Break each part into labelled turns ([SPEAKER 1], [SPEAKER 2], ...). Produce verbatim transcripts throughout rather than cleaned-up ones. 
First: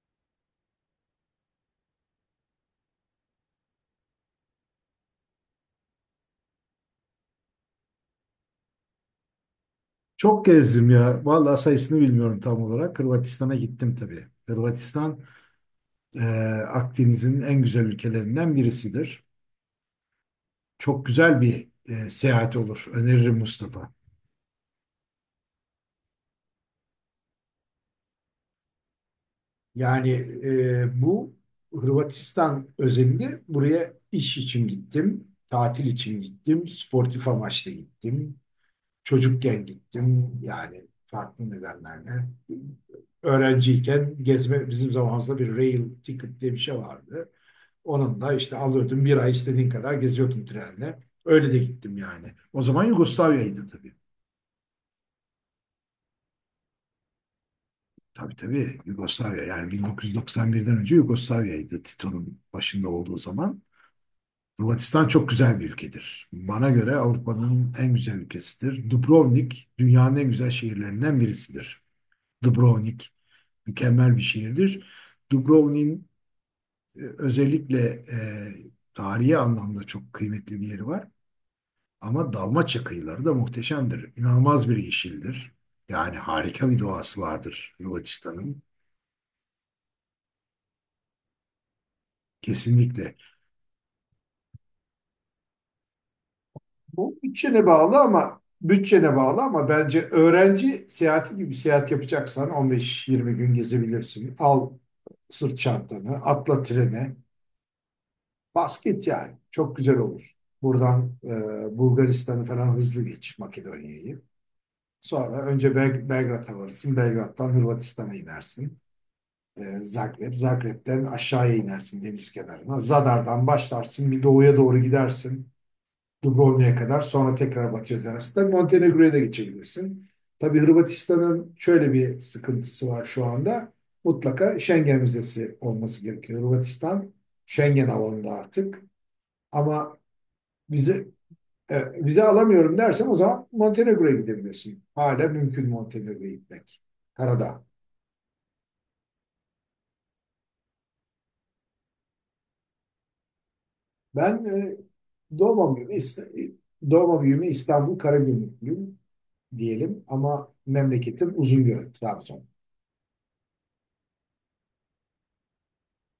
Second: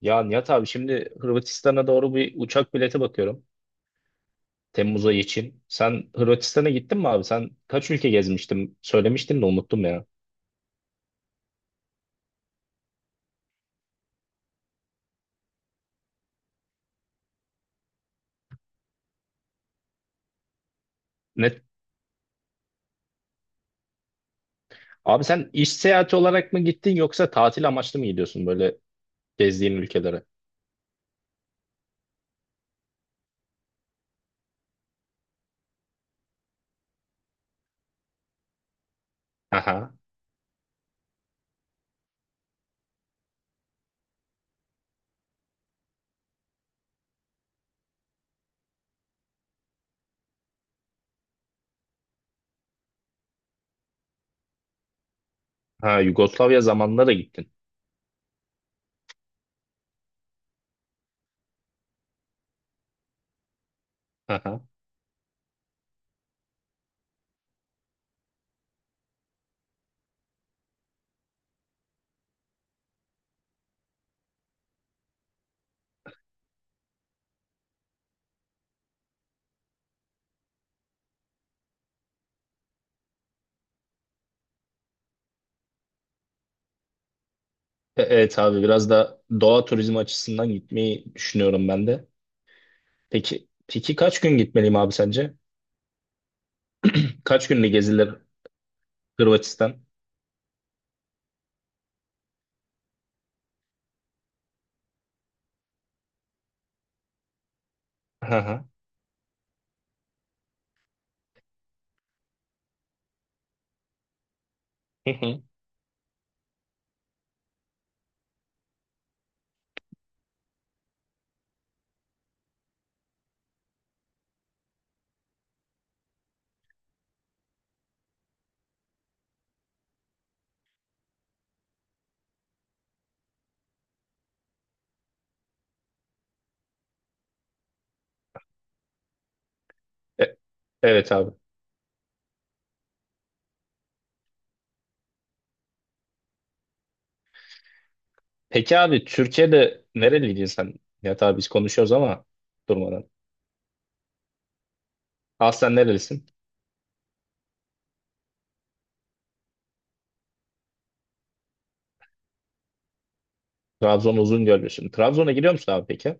[SPEAKER 1] Ya Nihat abi şimdi Hırvatistan'a doğru bir uçak bileti bakıyorum. Temmuz ayı için. Sen Hırvatistan'a gittin mi abi? Sen kaç ülke gezmiştin? Söylemiştin de unuttum ya.
[SPEAKER 2] Çok gezdim ya. Vallahi sayısını bilmiyorum tam olarak. Hırvatistan'a gittim tabii. Hırvatistan e, Akdeniz'in en güzel ülkelerinden birisidir. Çok güzel
[SPEAKER 1] Net.
[SPEAKER 2] bir e, seyahat olur. Öneririm Mustafa.
[SPEAKER 1] Abi sen iş seyahati olarak mı gittin yoksa tatil amaçlı mı gidiyorsun böyle gezdiğin
[SPEAKER 2] Yani
[SPEAKER 1] ülkelere?
[SPEAKER 2] e, bu Hırvatistan özelinde buraya iş için gittim, tatil için gittim, sportif amaçla gittim. Çocukken
[SPEAKER 1] Aha.
[SPEAKER 2] gittim yani farklı nedenlerle. Öğrenciyken gezme bizim zamanımızda bir rail ticket diye bir şey vardı. Onun da işte alıyordum bir ay istediğin kadar geziyordum trenle. Öyle de gittim yani. O zaman Yugoslavya'ydı tabii.
[SPEAKER 1] Ha, Yugoslavya zamanında da gittin.
[SPEAKER 2] Tabii tabii Yugoslavya yani bin dokuz yüz doksan birden önce Yugoslavya'ydı Tito'nun başında olduğu zaman.
[SPEAKER 1] Aha.
[SPEAKER 2] Hırvatistan çok güzel bir ülkedir. Bana göre Avrupa'nın en güzel ülkesidir. Dubrovnik dünyanın en güzel şehirlerinden birisidir. Dubrovnik mükemmel bir şiirdir. Dubrovnik'in e, özellikle e, tarihi anlamda çok kıymetli bir yeri var. Ama Dalmaçya kıyıları da muhteşemdir. İnanılmaz bir yeşildir. Yani harika bir doğası vardır
[SPEAKER 1] E- evet
[SPEAKER 2] Hırvatistan'ın.
[SPEAKER 1] abi, biraz da doğa turizmi açısından gitmeyi düşünüyorum ben de.
[SPEAKER 2] Kesinlikle.
[SPEAKER 1] Peki peki kaç gün gitmeliyim abi sence?
[SPEAKER 2] Bu
[SPEAKER 1] Kaç
[SPEAKER 2] bütçene
[SPEAKER 1] günlük
[SPEAKER 2] bağlı
[SPEAKER 1] gezilir
[SPEAKER 2] ama bütçene bağlı ama
[SPEAKER 1] Hırvatistan?
[SPEAKER 2] bence öğrenci seyahati gibi seyahat yapacaksan on beş yirmi gün gezebilirsin. Al sırt çantanı, atla trene.
[SPEAKER 1] Aha.
[SPEAKER 2] Basket yani. Çok güzel olur. Buradan e, Bulgaristan'ı falan hızlı geç Makedonya'yı.
[SPEAKER 1] Hı
[SPEAKER 2] Sonra
[SPEAKER 1] hı.
[SPEAKER 2] önce Bel Belgrad'a varırsın. Belgrad'dan Hırvatistan'a inersin. E, Zagreb. Zagreb'den aşağıya inersin deniz kenarına. Zadar'dan başlarsın. Bir doğuya doğru gidersin. Dubrovnik'e kadar. Sonra tekrar batıya dönersin. Tabii Montenegro'ya da geçebilirsin. Tabii Hırvatistan'ın şöyle bir sıkıntısı var şu anda. Mutlaka Schengen vizesi olması gerekiyor. Hırvatistan Schengen alanında artık. Ama
[SPEAKER 1] E-
[SPEAKER 2] vize
[SPEAKER 1] evet abi.
[SPEAKER 2] e, vize alamıyorum dersem o zaman Montenegro'ya gidebilirsin. Hala mümkün Montenegro'ya gitmek. Karada.
[SPEAKER 1] Peki abi, Türkiye'de nereliydin sen? Ya tabii biz konuşuyoruz ama durmadan.
[SPEAKER 2] Ben e,
[SPEAKER 1] Aslen
[SPEAKER 2] doğma büyüme,
[SPEAKER 1] nerelisin?
[SPEAKER 2] İsta- Doğma büyüme İstanbul Karagümrüklüyüm diyelim ama memleketim Uzungöl, Trabzon.
[SPEAKER 1] Trabzon Uzungöllüsün. Trabzon'a gidiyor musun abi peki?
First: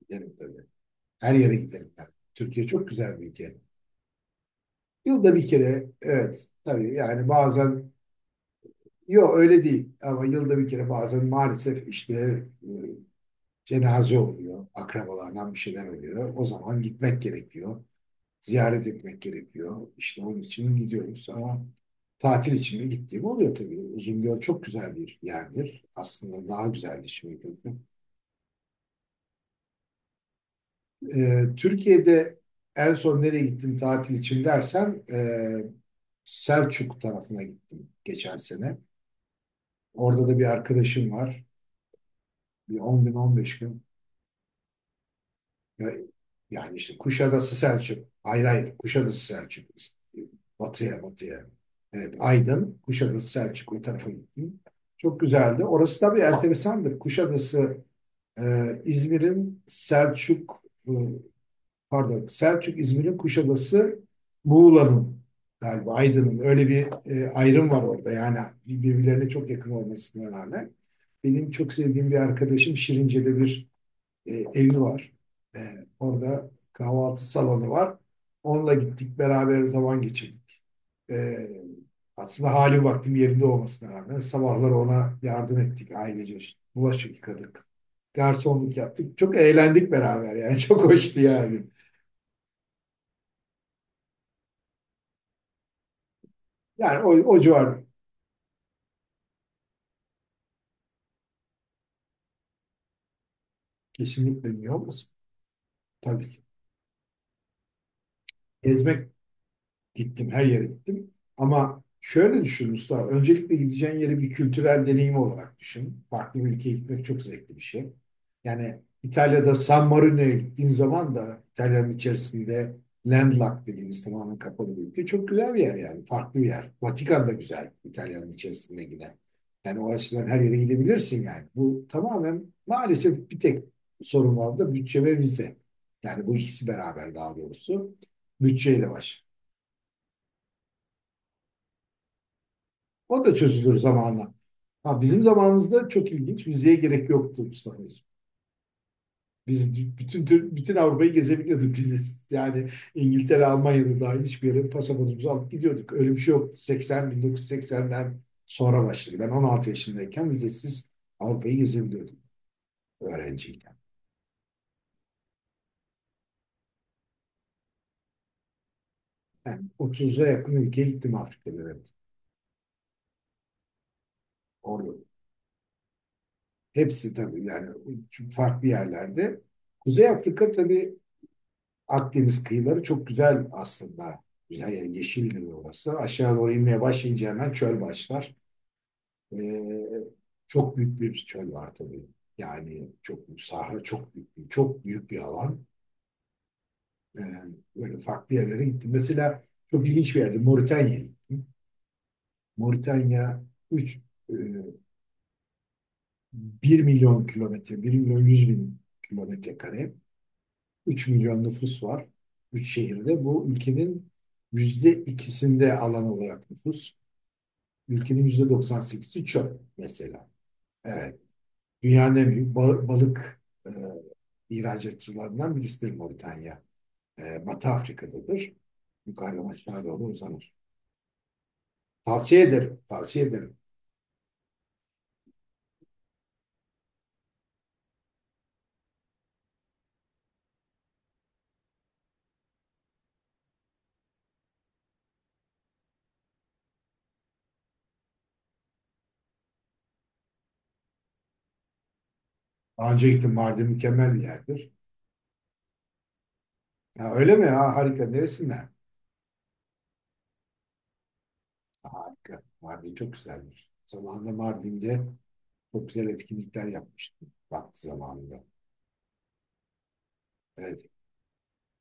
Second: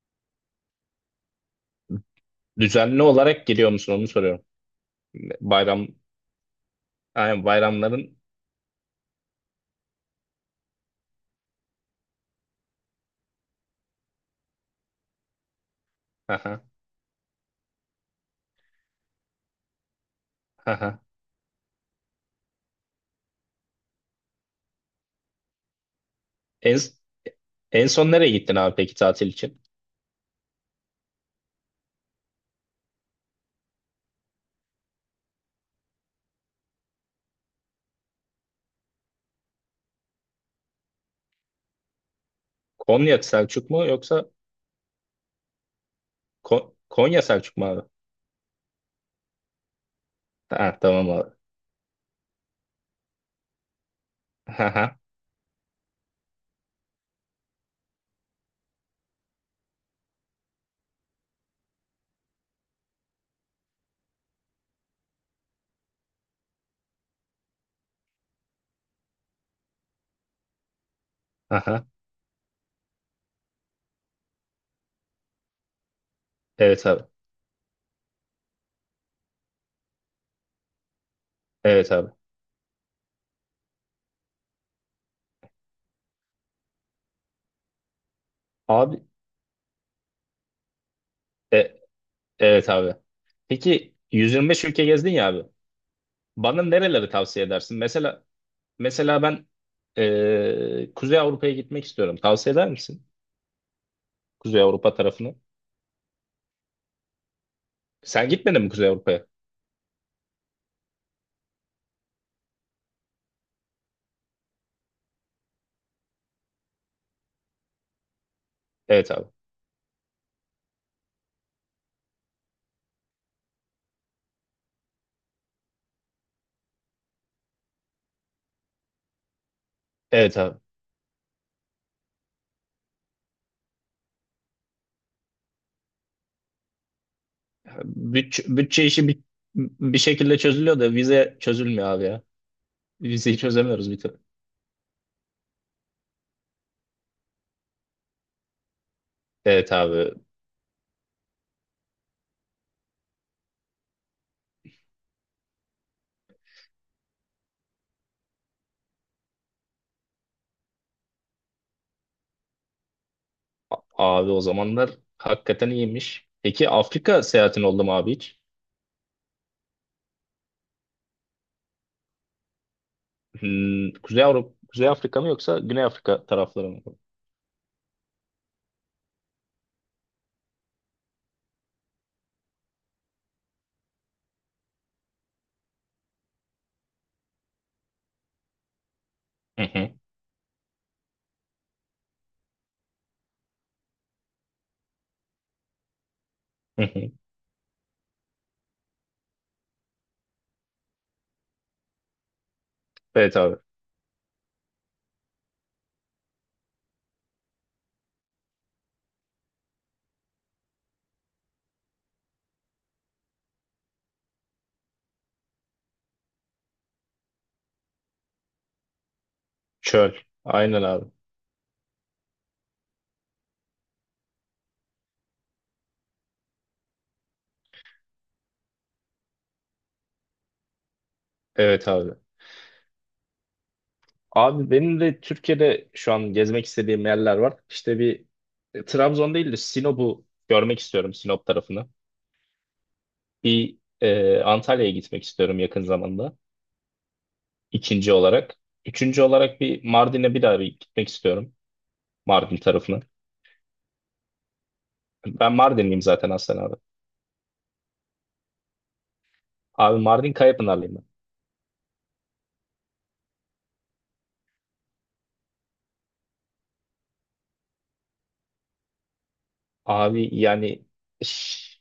[SPEAKER 2] Giderim tabii. Her yere giderim ben. Türkiye çok
[SPEAKER 1] Düzenli
[SPEAKER 2] güzel bir
[SPEAKER 1] olarak
[SPEAKER 2] ülke.
[SPEAKER 1] gidiyor musun, onu soruyorum.
[SPEAKER 2] Yılda bir kere
[SPEAKER 1] Bayram,
[SPEAKER 2] evet tabii yani
[SPEAKER 1] aynen,
[SPEAKER 2] bazen
[SPEAKER 1] bayramların.
[SPEAKER 2] yok öyle değil ama yılda bir kere bazen maalesef işte e, cenaze oluyor, akrabalardan bir şeyler oluyor. O
[SPEAKER 1] Aha,
[SPEAKER 2] zaman gitmek gerekiyor, ziyaret etmek gerekiyor. İşte onun için
[SPEAKER 1] aha.
[SPEAKER 2] gidiyoruz ama tatil için de gittiğim oluyor tabii. Uzungöl çok güzel bir yerdir. Aslında daha
[SPEAKER 1] En,
[SPEAKER 2] güzeldi şimdi. Gördüm.
[SPEAKER 1] en son nereye gittin abi peki tatil için?
[SPEAKER 2] Ee, Türkiye'de en son nereye gittim tatil için dersen e, Selçuk tarafına gittim geçen sene. Orada da bir arkadaşım var. Bir on gün
[SPEAKER 1] Konya
[SPEAKER 2] on beş
[SPEAKER 1] Selçuk
[SPEAKER 2] gün
[SPEAKER 1] mu yoksa
[SPEAKER 2] Ya- yani
[SPEAKER 1] Ko-
[SPEAKER 2] işte
[SPEAKER 1] Konya
[SPEAKER 2] Kuşadası
[SPEAKER 1] Selçuk mu abi?
[SPEAKER 2] Selçuk. Hayır hayır Kuşadası Selçuk.
[SPEAKER 1] Ha,
[SPEAKER 2] Batıya
[SPEAKER 1] tamam abi.
[SPEAKER 2] batıya. Evet Aydın, Kuşadası Selçuk o tarafa gittim.
[SPEAKER 1] Aha,
[SPEAKER 2] Çok güzeldi. Orası tabii enteresandır. Kuşadası e, İzmir'in Selçuk e, pardon Selçuk İzmir'in Kuşadası Muğla'nın galiba Aydın'ın öyle bir e, ayrım var orada. Yani birbirlerine çok yakın olmasına rağmen. Benim çok
[SPEAKER 1] aha.
[SPEAKER 2] sevdiğim bir arkadaşım Şirince'de bir e, evi var. E, Orada
[SPEAKER 1] Evet abi.
[SPEAKER 2] kahvaltı salonu var. Onunla gittik beraber zaman geçirdik. E,
[SPEAKER 1] Evet abi.
[SPEAKER 2] Aslında hali vaktim yerinde olmasına rağmen sabahları ona yardım ettik ailece. Bulaşık yıkadık. Garsonluk
[SPEAKER 1] Abi,
[SPEAKER 2] yaptık. Çok eğlendik beraber yani. Çok hoştu yani.
[SPEAKER 1] e- evet abi. Peki yüz yirmi beş ülke gezdin ya abi. Bana
[SPEAKER 2] Yani
[SPEAKER 1] nereleri
[SPEAKER 2] o, o
[SPEAKER 1] tavsiye edersin?
[SPEAKER 2] civar
[SPEAKER 1] Mesela mesela ben eee, Kuzey Avrupa'ya gitmek istiyorum. Tavsiye eder misin?
[SPEAKER 2] kesinlikle
[SPEAKER 1] Kuzey
[SPEAKER 2] New York.
[SPEAKER 1] Avrupa tarafını.
[SPEAKER 2] Tabii ki.
[SPEAKER 1] Sen gitmedin mi Kuzey
[SPEAKER 2] Gezmek
[SPEAKER 1] Avrupa'ya?
[SPEAKER 2] Gittim, her yere gittim. Ama şöyle düşün Mustafa, öncelikle gideceğin yeri bir kültürel deneyim olarak düşün. Farklı bir ülkeye gitmek çok zevkli bir şey. Yani
[SPEAKER 1] Evet abi.
[SPEAKER 2] İtalya'da San Marino'ya gittiğin zaman da İtalya'nın içerisinde landlocked dediğimiz tamamen kapalı bir ülke. Çok güzel bir yer yani, farklı bir yer. Vatikan da güzel İtalya'nın içerisinde yine. Yani o açıdan
[SPEAKER 1] Evet
[SPEAKER 2] her yere
[SPEAKER 1] abi.
[SPEAKER 2] gidebilirsin yani. Bu tamamen maalesef bir tek sorun var da bütçe ve vize. Yani bu ikisi beraber daha doğrusu
[SPEAKER 1] Bütçe, bütçe
[SPEAKER 2] bütçeyle
[SPEAKER 1] işi bir,
[SPEAKER 2] baş.
[SPEAKER 1] bir şekilde çözülüyor da vize çözülmüyor abi ya.
[SPEAKER 2] O da
[SPEAKER 1] Vizeyi
[SPEAKER 2] çözülür
[SPEAKER 1] çözemiyoruz bir türlü.
[SPEAKER 2] zamanla. Ha, bizim zamanımızda çok ilginç. Vizeye gerek yoktu Mustafa'cığım.
[SPEAKER 1] Evet
[SPEAKER 2] Biz
[SPEAKER 1] abi.
[SPEAKER 2] bütün bütün Avrupa'yı gezebiliyorduk biz. Yani İngiltere, Almanya'da dahil hiçbir yere pasaportumuzu alıp gidiyorduk. Öyle bir şey yok. seksen bin dokuz yüz seksenden sonra başladı. Ben on altı yaşındayken vizesiz Avrupa'yı gezebiliyordum öğrenciyken.
[SPEAKER 1] Abi o zamanlar hakikaten iyiymiş. Peki Afrika seyahatin oldu mu abi hiç?
[SPEAKER 2] Yani otuza yakın ülkeye gittim Afrika'da evet.
[SPEAKER 1] Hmm, Kuzey Avrupa, Kuzey
[SPEAKER 2] Orada.
[SPEAKER 1] Afrika mı yoksa Güney Afrika tarafları mı?
[SPEAKER 2] Hepsi tabii yani farklı yerlerde. Kuzey Afrika tabii Akdeniz kıyıları çok güzel aslında. Güzel yani yeşildir orası. Aşağı doğru inmeye başlayınca hemen çöl başlar.
[SPEAKER 1] Hı
[SPEAKER 2] Ee,
[SPEAKER 1] hı,
[SPEAKER 2] çok büyük bir çöl var tabii. Yani çok büyük sahra, çok büyük bir, çok büyük bir alan.
[SPEAKER 1] hı hı.
[SPEAKER 2] Ee, böyle farklı yerlere gittim. Mesela çok ilginç bir yerde Moritanya'ya gittim.
[SPEAKER 1] Evet
[SPEAKER 2] Moritanya
[SPEAKER 1] abi.
[SPEAKER 2] üç bir milyon kilometre, bir milyon yüz bin kilometre kare. üç milyon nüfus var. üç şehirde. Bu ülkenin yüzde ikisinde alan olarak nüfus. Ülkenin yüzde doksan sekizi çöl
[SPEAKER 1] Çöl.
[SPEAKER 2] mesela.
[SPEAKER 1] Aynen abi.
[SPEAKER 2] Evet. Dünyanın en büyük ba- balık e, ihracatçılarından birisidir Moritanya. E, Batı Afrika'dadır. Yukarıdan aşağı doğru uzanır.
[SPEAKER 1] Evet abi.
[SPEAKER 2] Tavsiye ederim. Tavsiye ederim.
[SPEAKER 1] Abi benim de Türkiye'de şu an gezmek istediğim yerler var. İşte bir e, Trabzon değil de Sinop'u görmek istiyorum, Sinop tarafını. Bir e, Antalya'ya gitmek istiyorum yakın zamanda. İkinci olarak. Üçüncü olarak bir Mardin'e bir daha bir gitmek istiyorum. Mardin
[SPEAKER 2] Daha
[SPEAKER 1] tarafına.
[SPEAKER 2] önce gittim. Mardin mükemmel bir yerdir.
[SPEAKER 1] Ben Mardinliyim zaten aslen abi.
[SPEAKER 2] Ha, öyle mi? Ha, harika. Neresinden?
[SPEAKER 1] Abi, Mardin Kayapınarlıyım ben.
[SPEAKER 2] Harika. Mardin çok güzelmiş. Zamanında Mardin'de çok güzel etkinlikler yapmıştım. Vakti zamanında.
[SPEAKER 1] Abi yani
[SPEAKER 2] Evet.
[SPEAKER 1] ş-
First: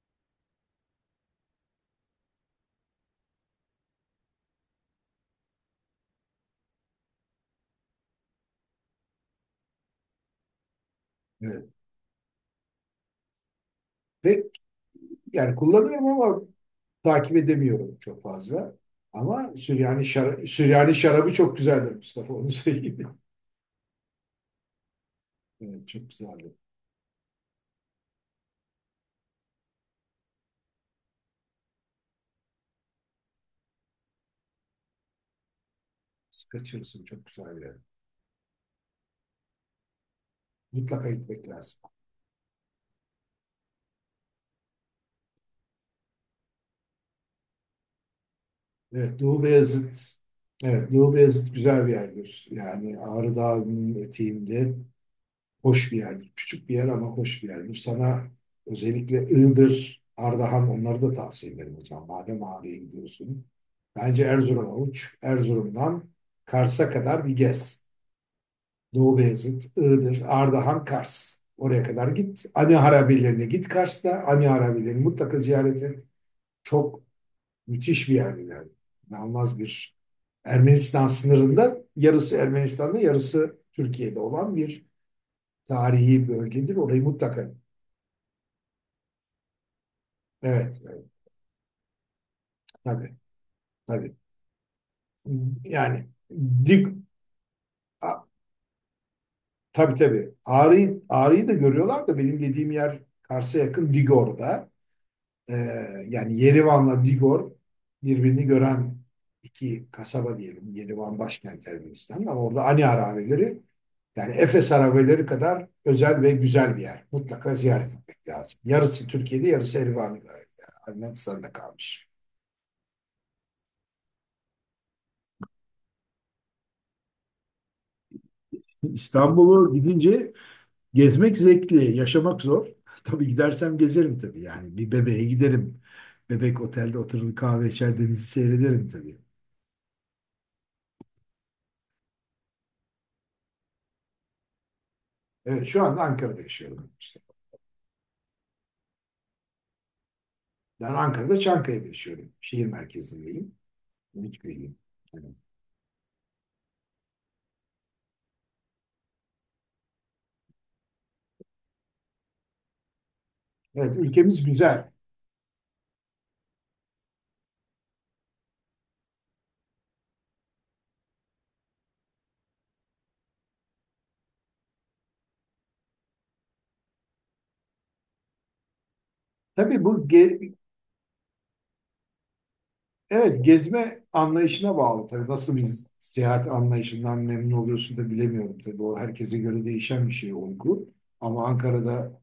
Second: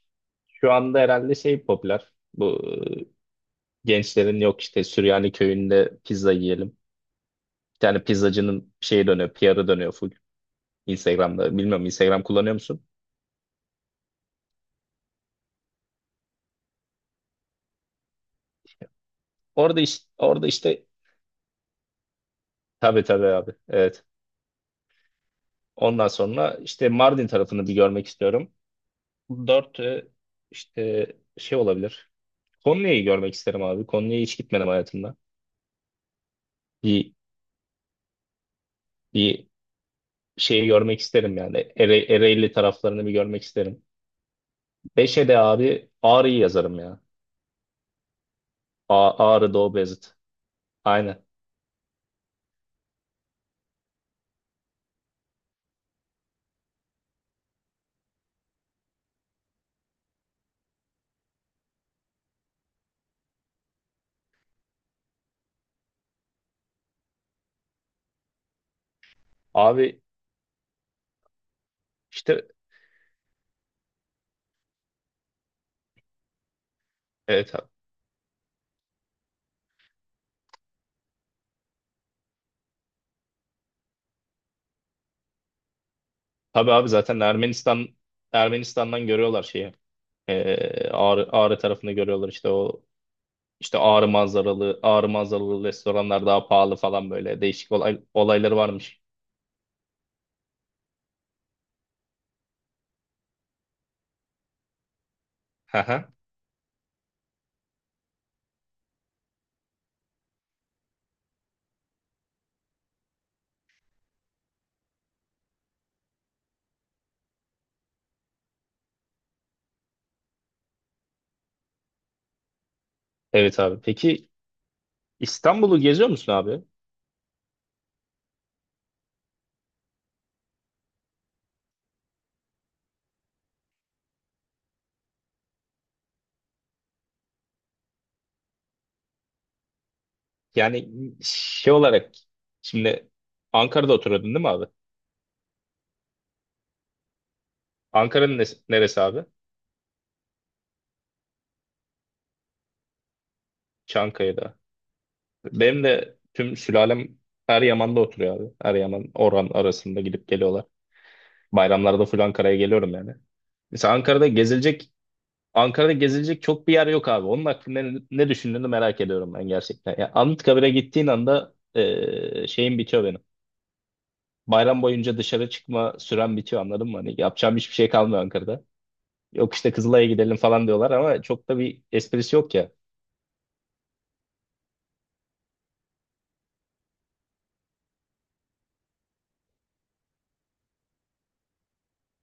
[SPEAKER 1] şu anda herhalde şey popüler. Bu e, gençlerin yok işte, Süryani köyünde pizza yiyelim. Bir tane pizzacının şeye dönüyor, P R'ı dönüyor full Instagram'da.
[SPEAKER 2] Evet.
[SPEAKER 1] Bilmiyorum, Instagram kullanıyor musun?
[SPEAKER 2] Ve yani kullanıyorum ama takip edemiyorum çok fazla. Ama
[SPEAKER 1] Orada
[SPEAKER 2] Süryani,
[SPEAKER 1] işte,
[SPEAKER 2] şara-
[SPEAKER 1] orada işte
[SPEAKER 2] Süryani şarabı çok güzeldir Mustafa. Onu
[SPEAKER 1] tabii,
[SPEAKER 2] söyleyeyim.
[SPEAKER 1] tabii abi. Evet.
[SPEAKER 2] Evet,
[SPEAKER 1] Ondan
[SPEAKER 2] çok güzeldir.
[SPEAKER 1] sonra işte Mardin tarafını bir görmek istiyorum. Dört e, işte şey olabilir. Konya'yı görmek isterim abi. Konya'ya hiç gitmedim hayatımda.
[SPEAKER 2] Siz kaçırırsın.
[SPEAKER 1] Bir
[SPEAKER 2] Çok güzel bir yer.
[SPEAKER 1] bir şeyi görmek
[SPEAKER 2] Mutlaka
[SPEAKER 1] isterim
[SPEAKER 2] gitmek
[SPEAKER 1] yani.
[SPEAKER 2] lazım.
[SPEAKER 1] Ere, Ereğli taraflarını bir görmek isterim. Beşe de abi, Ağrı'yı yazarım ya. A,
[SPEAKER 2] Evet. Doğu
[SPEAKER 1] Ağrı Doğu
[SPEAKER 2] Beyazıt.
[SPEAKER 1] Beyazıt.
[SPEAKER 2] Evet. Doğu
[SPEAKER 1] Aynen.
[SPEAKER 2] Beyazıt güzel bir yerdir. Yani Ağrı Dağı'nın eteğinde. Hoş bir yerdir. Küçük bir yer ama hoş bir yerdir. Sana özellikle Iğdır, Ardahan onları da tavsiye ederim hocam. Madem Ağrı'ya gidiyorsun. Bence Erzurum'a uç. Erzurum'dan Kars'a kadar bir gez. Doğu Beyazıt,
[SPEAKER 1] Abi
[SPEAKER 2] Iğdır, Ardahan, Kars. Oraya kadar git.
[SPEAKER 1] işte
[SPEAKER 2] Ani Harabelerine git Kars'ta. Ani Harabelerini mutlaka ziyaret et. Çok
[SPEAKER 1] evet.
[SPEAKER 2] müthiş bir yer yani. İnanılmaz bir Ermenistan sınırında yarısı Ermenistan'da yarısı Türkiye'de olan bir tarihi
[SPEAKER 1] Tabii
[SPEAKER 2] bölgedir.
[SPEAKER 1] abi
[SPEAKER 2] Orayı
[SPEAKER 1] zaten
[SPEAKER 2] mutlaka.
[SPEAKER 1] Ermenistan Ermenistan'dan görüyorlar şeyi. Ee,
[SPEAKER 2] Evet, evet,
[SPEAKER 1] Ağrı, Ağrı tarafında görüyorlar işte o,
[SPEAKER 2] tabii,
[SPEAKER 1] işte Ağrı
[SPEAKER 2] tabii.
[SPEAKER 1] manzaralı Ağrı manzaralı
[SPEAKER 2] Yani
[SPEAKER 1] restoranlar daha pahalı
[SPEAKER 2] dik,
[SPEAKER 1] falan, böyle değişik olay,
[SPEAKER 2] a,
[SPEAKER 1] olayları varmış.
[SPEAKER 2] tabii tabii. Ağrı'yı, Ağrı'yı da görüyorlar da benim dediğim yer Kars'a yakın Digor'da. Ee,
[SPEAKER 1] Haha.
[SPEAKER 2] yani Yerivan'la Digor birbirini gören iki kasaba diyelim. Yerivan başkent Ermenistan ama orada Ani Harabeleri yani Efes Harabeleri kadar özel ve güzel bir yer. Mutlaka ziyaret etmek lazım. Yarısı Türkiye'de, yarısı Erivan, Ermenistan'da kalmış.
[SPEAKER 1] Evet abi. Peki İstanbul'u geziyor musun abi?
[SPEAKER 2] İstanbul'u gidince gezmek zevkli, yaşamak zor. Tabii gidersem gezerim tabii. Yani bir bebeğe giderim. Bebek otelde oturur kahve içer denizi seyrederim tabii.
[SPEAKER 1] Yani şey olarak şimdi Ankara'da oturuyordun değil mi abi?
[SPEAKER 2] Evet, şu anda Ankara'da yaşıyorum işte.
[SPEAKER 1] Ankara'nın nes- neresi abi?
[SPEAKER 2] Ben Ankara'da Çankaya'da yaşıyorum. Şehir merkezindeyim.
[SPEAKER 1] Çankaya'da.
[SPEAKER 2] Ümitköy'deyim. Evet.
[SPEAKER 1] Benim de tüm sülalem Eryaman'da oturuyor abi. Eryaman, Orhan arasında gidip geliyorlar. Bayramlarda full Ankara'ya geliyorum yani. Mesela
[SPEAKER 2] Evet,
[SPEAKER 1] Ankara'da
[SPEAKER 2] ülkemiz güzel.
[SPEAKER 1] gezilecek Ankara'da gezilecek çok bir yer yok abi. Onun hakkında ne, ne düşündüğünü merak ediyorum ben gerçekten. Ya Anıtkabir'e gittiğin anda e, şeyim bitiyor benim. Bayram boyunca dışarı çıkma süren bitiyor, anladın mı? Hani yapacağım hiçbir şey kalmıyor Ankara'da. Yok işte,
[SPEAKER 2] Tabii
[SPEAKER 1] Kızılay'a
[SPEAKER 2] bu
[SPEAKER 1] gidelim
[SPEAKER 2] ge-
[SPEAKER 1] falan diyorlar ama çok da bir esprisi yok ya.
[SPEAKER 2] evet gezme anlayışına bağlı. Tabii nasıl bir seyahat anlayışından memnun oluyorsun da bilemiyorum. Tabii o herkese göre değişen bir şey olgu. Ama Ankara'da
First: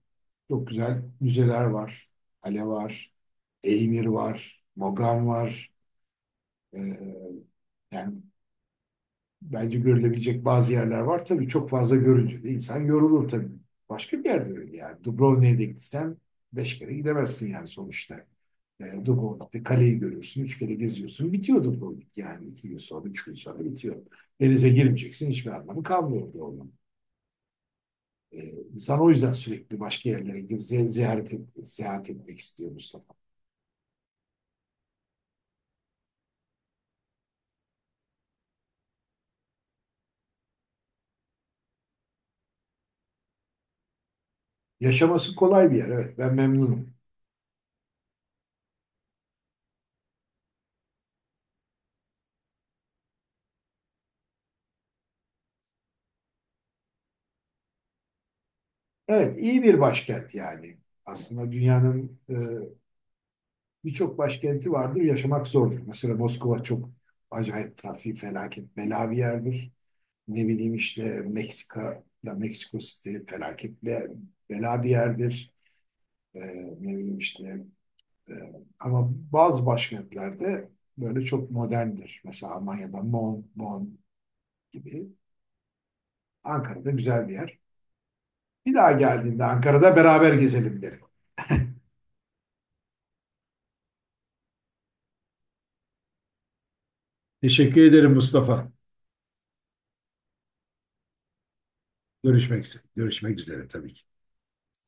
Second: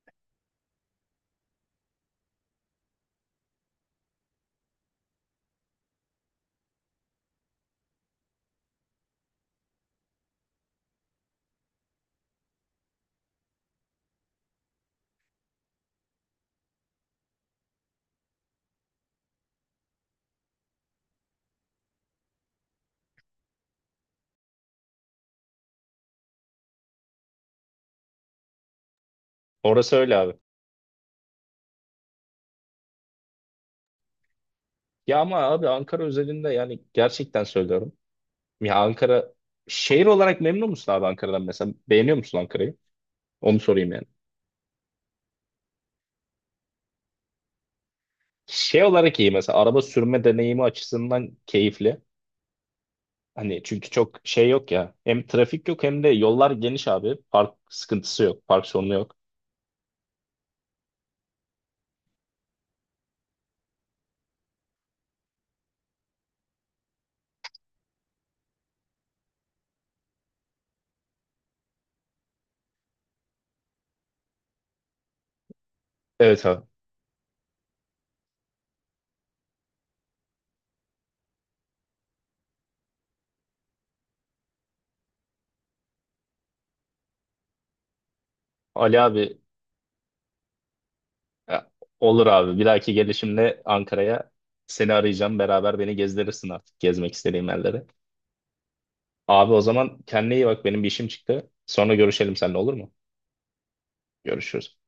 [SPEAKER 2] çok güzel müzeler var. Kale var. Eymir var. Mogan var. Ee, yani bence görülebilecek bazı yerler var. Tabii çok fazla görünce de insan yorulur tabii. Başka bir yerde öyle yani. Dubrovnik'e de gitsen beş kere gidemezsin yani sonuçta. E, Dubrovnik'te kaleyi görüyorsun, üç kere geziyorsun. Bitiyor Dubrovnik yani iki gün sonra, üç gün sonra bitiyor. Denize girmeyeceksin, hiçbir anlamı kalmıyor orada olmanın. E, insan o yüzden sürekli
[SPEAKER 1] Orası
[SPEAKER 2] başka
[SPEAKER 1] öyle abi.
[SPEAKER 2] yerlere gidip ze- ziyaret et, seyahat etmek istiyor Mustafa.
[SPEAKER 1] Ya ama abi, Ankara özelinde yani, gerçekten söylüyorum. Ya Ankara şehir olarak memnun musun abi, Ankara'dan mesela? Beğeniyor musun Ankara'yı? Onu sorayım yani.
[SPEAKER 2] Yaşaması kolay bir yer. Evet, ben memnunum.
[SPEAKER 1] Şey olarak iyi mesela, araba sürme deneyimi açısından keyifli. Hani çünkü çok şey yok ya. Hem trafik yok, hem de yollar geniş abi. Park sıkıntısı yok. Park sorunu yok.
[SPEAKER 2] Evet, iyi bir başkent yani. Aslında dünyanın e, birçok başkenti vardır, yaşamak zordur. Mesela Moskova çok acayip trafiği felaket bela bir yerdir. Ne bileyim işte Meksika ya Meksiko City felaket be- bela bir yerdir. E,
[SPEAKER 1] Evet abi.
[SPEAKER 2] Ne bileyim işte e, ama bazı başkentlerde böyle çok moderndir. Mesela Almanya'da Bonn, Bonn gibi. Ankara'da güzel bir yer. Bir daha
[SPEAKER 1] Ali abi
[SPEAKER 2] geldiğinde Ankara'da beraber gezelim derim.
[SPEAKER 1] ya, olur abi. Bir dahaki gelişimde Ankara'ya seni arayacağım. Beraber beni gezdirirsin artık gezmek istediğim
[SPEAKER 2] Teşekkür
[SPEAKER 1] yerleri.
[SPEAKER 2] ederim Mustafa.
[SPEAKER 1] Abi o zaman kendine iyi bak. Benim bir işim çıktı. Sonra görüşelim seninle,
[SPEAKER 2] Görüşmek
[SPEAKER 1] olur
[SPEAKER 2] üzere.
[SPEAKER 1] mu?
[SPEAKER 2] Görüşmek üzere tabii ki.
[SPEAKER 1] Görüşürüz.